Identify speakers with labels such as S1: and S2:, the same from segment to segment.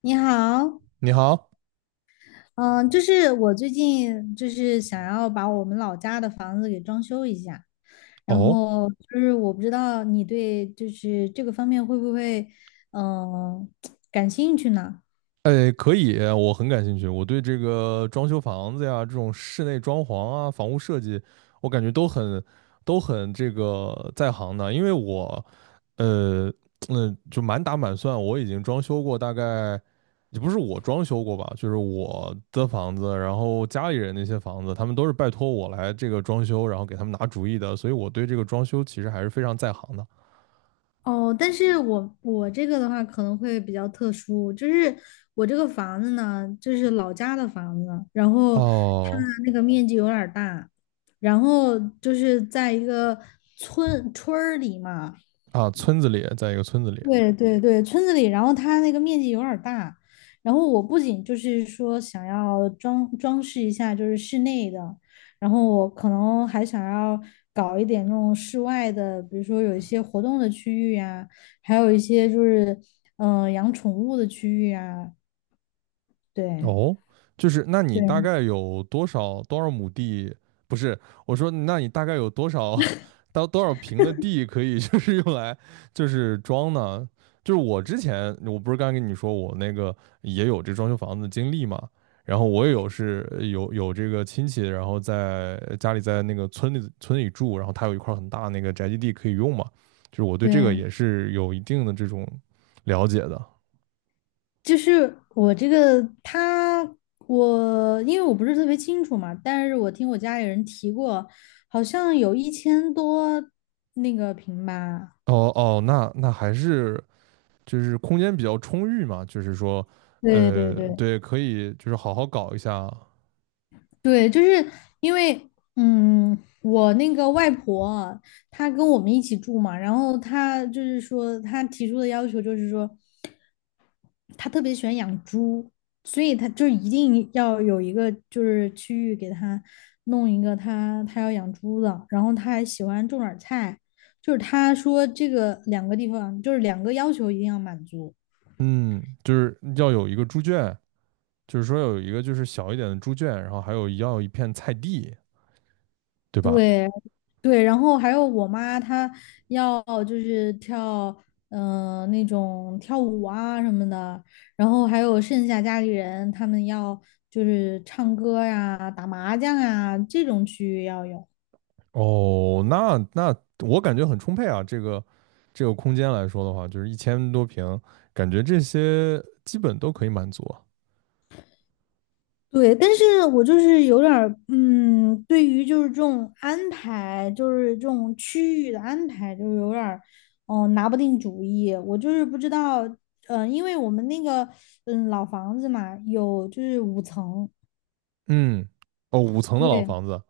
S1: 你好，
S2: 你好，
S1: 嗯，就是我最近就是想要把我们老家的房子给装修一下，然
S2: 哦，
S1: 后就是我不知道你对就是这个方面会不会嗯感兴趣呢？
S2: 哎，可以，我很感兴趣。我对这个装修房子呀，这种室内装潢啊，房屋设计，我感觉都很这个在行的。因为我，呃，就满打满算，我已经装修过大概，也不是我装修过吧，就是我的房子，然后家里人那些房子，他们都是拜托我来这个装修，然后给他们拿主意的，所以我对这个装修其实还是非常在行的。
S1: 哦，但是我这个的话可能会比较特殊，就是我这个房子呢，就是老家的房子，然后它
S2: 哦。
S1: 那个面积有点儿大，然后就是在一个村儿里嘛。
S2: 啊，村子里，在一个村子里。
S1: 对对对，村子里，然后它那个面积有点儿大，然后我不仅就是说想要装饰一下，就是室内的，然后我可能还想要搞一点那种室外的，比如说有一些活动的区域呀，还有一些就是养宠物的区域啊，对
S2: 哦，就是那你大
S1: 对
S2: 概有多少亩地？不是，我说那你大概有多少 到多少平的地可以 就是用来就是装呢？就是我之前我不是刚跟你说我那个也有这装修房子的经历嘛，然后我也有是有有这个亲戚，然后在家里在那个村里住，然后他有一块很大那个宅基地可以用嘛，就是我对这个
S1: 对，
S2: 也是有一定的这种了解的。
S1: 就是我这个他，我因为我不是特别清楚嘛，但是我听我家里人提过，好像有一千多那个平吧。
S2: 哦哦，那还是就是空间比较充裕嘛，就是说，
S1: 对对对，
S2: 对，可以就是好好搞一下。
S1: 对，就是因为，嗯，我那个外婆她跟我们一起住嘛，然后她就是说，她提出的要求就是说，他特别喜欢养猪，所以他就一定要有一个就是区域给他弄一个他要养猪的，然后他还喜欢种点菜，就是他说这个两个地方就是两个要求一定要满足，
S2: 嗯，就是要有一个猪圈，就是说有一个就是小一点的猪圈，然后还有要一片菜地，对吧？
S1: 对对，然后还有我妈她要就是那种跳舞啊什么的，然后还有剩下家里人他们要就是唱歌呀、打麻将啊这种区域要有。
S2: 哦，那我感觉很充沛啊，这个空间来说的话，就是1000多平，感觉这些基本都可以满足啊。
S1: 对，但是我就是有点儿，对于就是这种安排，就是这种区域的安排，就是有点儿，拿不定主意。我就是不知道，因为我们那个，老房子嘛，有就是5层，
S2: 嗯，哦，五层的老
S1: 对
S2: 房子。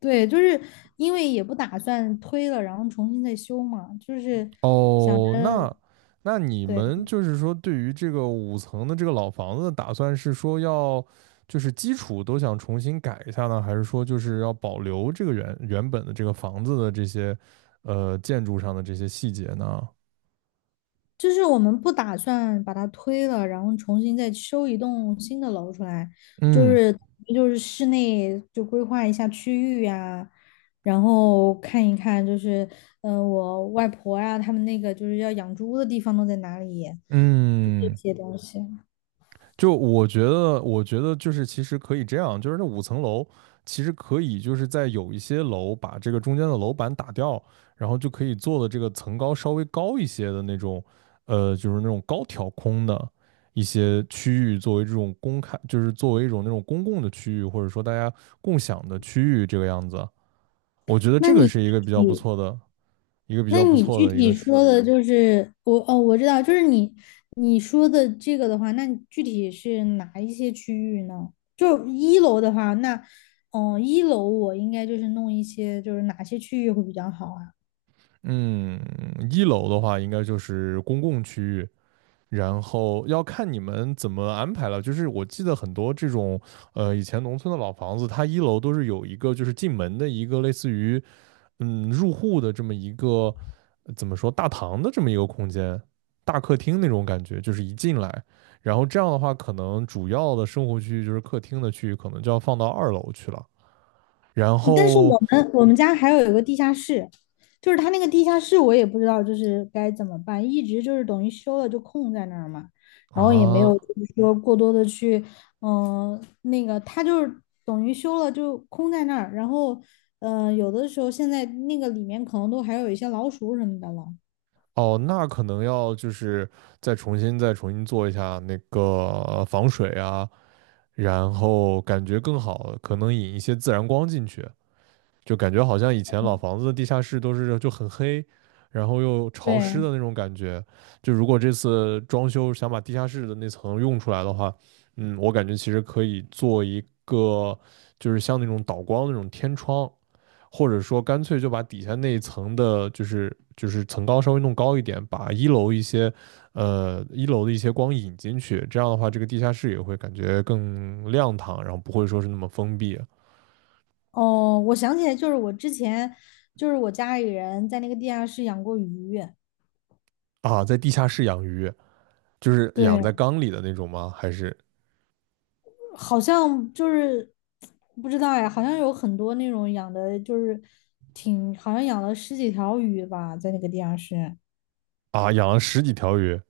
S1: 对，就是因为也不打算推了，然后重新再修嘛，就是想，
S2: 哦，那你
S1: 对。
S2: 们就是说，对于这个五层的这个老房子打算是说要，就是基础都想重新改一下呢，还是说就是要保留这个原原本的这个房子的这些，建筑上的这些细节呢？
S1: 就是我们不打算把它推了，然后重新再修一栋新的楼出来，就
S2: 嗯
S1: 是就是室内就规划一下区域呀、然后看一看就是我外婆呀、他们那个就是要养猪的地方都在哪里，就这
S2: 嗯。
S1: 些东西。
S2: 就我觉得，我觉得就是其实可以这样，就是那五层楼其实可以就是在有一些楼把这个中间的楼板打掉，然后就可以做的这个层高稍微高一些的那种，就是那种高挑空的一些区域作为这种公开，就是作为一种那种公共的区域，或者说大家共享的区域这个样子。我觉得
S1: 那
S2: 这个
S1: 你具
S2: 是一个比较不
S1: 体
S2: 错的。一个比
S1: 那
S2: 较不
S1: 你
S2: 错
S1: 具
S2: 的一个
S1: 体
S2: 是，
S1: 说的就是我哦，我知道，就是你说的这个的话，那你具体是哪一些区域呢？就一楼的话，那一楼我应该就是弄一些，就是哪些区域会比较好啊？
S2: 嗯，一楼的话应该就是公共区域。然后要看你们怎么安排了。就是我记得很多这种，以前农村的老房子，它一楼都是有一个就是进门的一个类似于入户的这么一个怎么说大堂的这么一个空间，大客厅那种感觉，就是一进来，然后这样的话，可能主要的生活区域就是客厅的区域，可能就要放到二楼去了。然
S1: 哦但是我
S2: 后
S1: 们我们家还有一个地下室，就是它那个地下室我也不知道就是该怎么办，一直就是等于修了就空在那儿嘛，然后也没
S2: 啊。
S1: 有就是说过多的去，那个它就是等于修了就空在那儿，然后有的时候现在那个里面可能都还有一些老鼠什么的了。
S2: 哦，那可能要就是再重新做一下那个防水啊，然后感觉更好，可能引一些自然光进去，就感觉好像以前老房子的地下室都是就很黑，然后又潮湿
S1: 对，
S2: 的那种感觉。就如果这次装修想把地下室的那层用出来的话，嗯，我感觉其实可以做一个就是像那种导光那种天窗，或者说干脆就把底下那一层的，就是层高稍微弄高一点，把一楼一些，一楼的一些光引进去，这样的话，这个地下室也会感觉更亮堂，然后不会说是那么封闭
S1: 哦，我想起来，就是我之前就是我家里人在那个地下室养过鱼，
S2: 啊。在地下室养鱼，就是养
S1: 对，
S2: 在缸里的那种吗？还是
S1: 好像就是不知道呀，好像有很多那种养的，就是挺好像养了十几条鱼吧，在那个地下室。
S2: 啊，养了十几条鱼？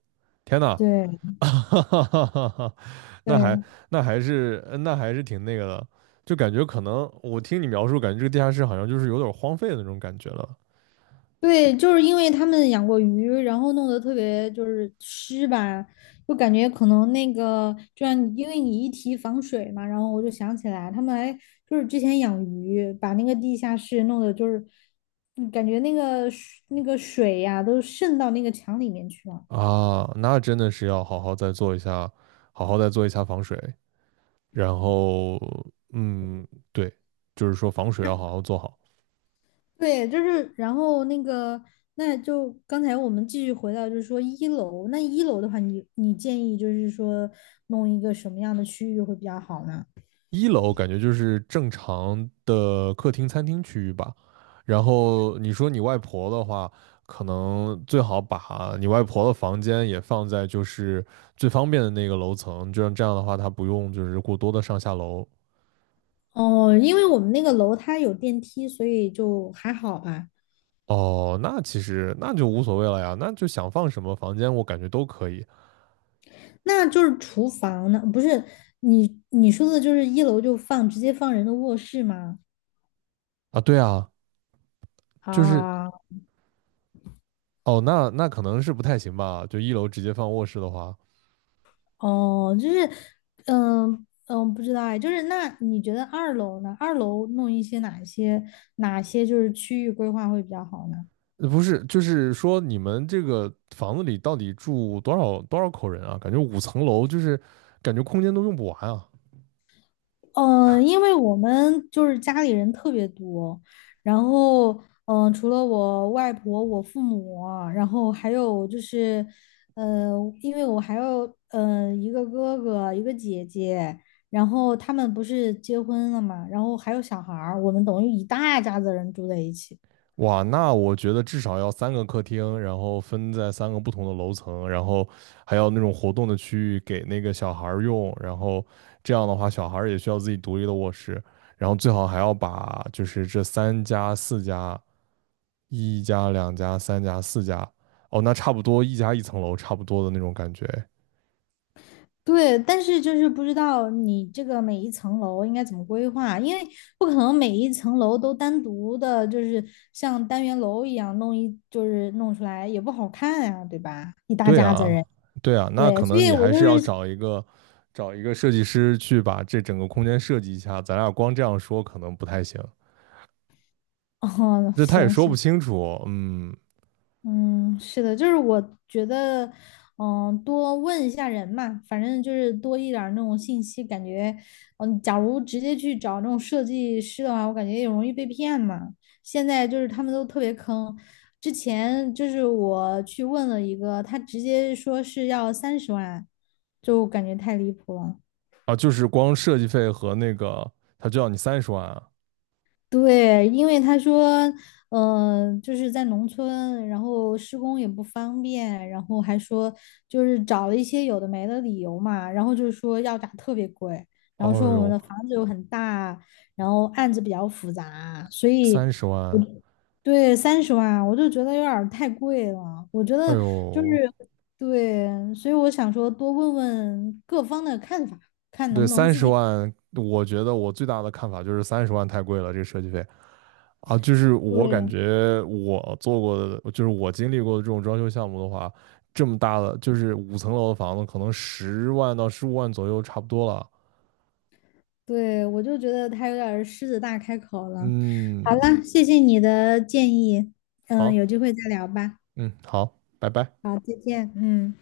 S2: 天呐。
S1: 对
S2: 那还
S1: 对
S2: 那还是挺那个的，就感觉可能我听你描述，感觉这个地下室好像就是有点荒废的那种感觉了。
S1: 对，就是因为他们养过鱼，然后弄得特别就是湿吧，就感觉可能那个，就像你因为你一提防水嘛，然后我就想起来，他们还就是之前养鱼，把那个地下室弄得就是，感觉那个水呀、都渗到那个墙里面去了。
S2: 啊，那真的是要好好再做一下，好好再做一下防水。然后，嗯，对，就是说防水要好好做好。
S1: 对，就是，然后那个，那就刚才我们继续回到，就是说一楼，那一楼的话你，你建议就是说弄一个什么样的区域会比较好呢？
S2: 一楼感觉就是正常的客厅、餐厅区域吧。然后你说你外婆的话，可能最好把你外婆的房间也放在就是最方便的那个楼层，就像这样的话，她不用就是过多的上下楼。
S1: 哦，因为我们那个楼它有电梯，所以就还好吧。
S2: 哦，那其实那就无所谓了呀，那就想放什么房间，我感觉都可以
S1: 那就是厨房呢，不是你说的就是一楼就直接放人的卧室吗？
S2: 啊。对啊。就是
S1: 啊，
S2: 哦，那可能是不太行吧？就一楼直接放卧室的话，
S1: 哦，就是，嗯嗯，不知道哎，就是那你觉得二楼呢？二楼弄一些哪些就是区域规划会比较好呢？
S2: 不是，就是说你们这个房子里到底住多少口人啊？感觉五层楼就是感觉空间都用不完啊！
S1: 因为我们就是家里人特别多，然后除了我外婆、我父母啊然后还有就是，呃，因为我还有一个哥哥、一个姐姐，然后他们不是结婚了嘛，然后还有小孩儿，我们等于一大家子人住在一起。
S2: 哇，那我觉得至少要三个客厅，然后分在三个不同的楼层，然后还要那种活动的区域给那个小孩儿用，然后这样的话，小孩儿也需要自己独立的卧室。然后最好还要把就是这三家四家一家、两家、三家、四家，哦，那差不多一家一层楼，差不多的那种感觉。
S1: 对，但是就是不知道你这个每一层楼应该怎么规划，因为不可能每一层楼都单独的，就是像单元楼一样弄一，就是弄出来也不好看呀、对吧？一大
S2: 对
S1: 家子
S2: 啊，
S1: 人，
S2: 对啊，那
S1: 对，
S2: 可
S1: 所
S2: 能
S1: 以
S2: 你
S1: 我
S2: 还
S1: 就
S2: 是要
S1: 是，
S2: 找一个设计师去把这整个空间设计一下。咱俩光这样说可能不太行，
S1: 哦，
S2: 这他也
S1: 行
S2: 说不
S1: 行，
S2: 清楚。嗯。
S1: 嗯，是的，就是我觉得，多问一下人嘛，反正就是多一点儿那种信息，感觉，假如直接去找那种设计师的话，我感觉也容易被骗嘛。现在就是他们都特别坑，之前就是我去问了一个，他直接说是要三十万，就感觉太离谱了。
S2: 啊，就是光设计费和那个，他就要你三十万啊。
S1: 对，因为他说，就是在农村，然后施工也不方便，然后还说就是找了一些有的没的理由嘛，然后就是说要价特别贵，然后
S2: 哦
S1: 说我们
S2: 呦，
S1: 的房子又很大，然后案子比较复杂，所以
S2: 三十万。
S1: 对三十万我就觉得有点儿太贵了，我觉
S2: 哎
S1: 得就是
S2: 呦，
S1: 对，所以我想说多问问各方的看法，看能
S2: 对，
S1: 不能
S2: 三
S1: 自
S2: 十
S1: 己改
S2: 万，我觉得我最大的看法就是三十万太贵了，这个设计费。啊，就是我感
S1: 对。
S2: 觉我做过的，就是我经历过的这种装修项目的话，这么大的就是五层楼的房子，可能10万到15万左右差不多了。
S1: 对，我就觉得他有点儿狮子大开口了。好
S2: 嗯，
S1: 了，谢谢你的建议，
S2: 好。
S1: 有机会再聊吧。
S2: 嗯，好，拜拜。
S1: 好，再见，嗯。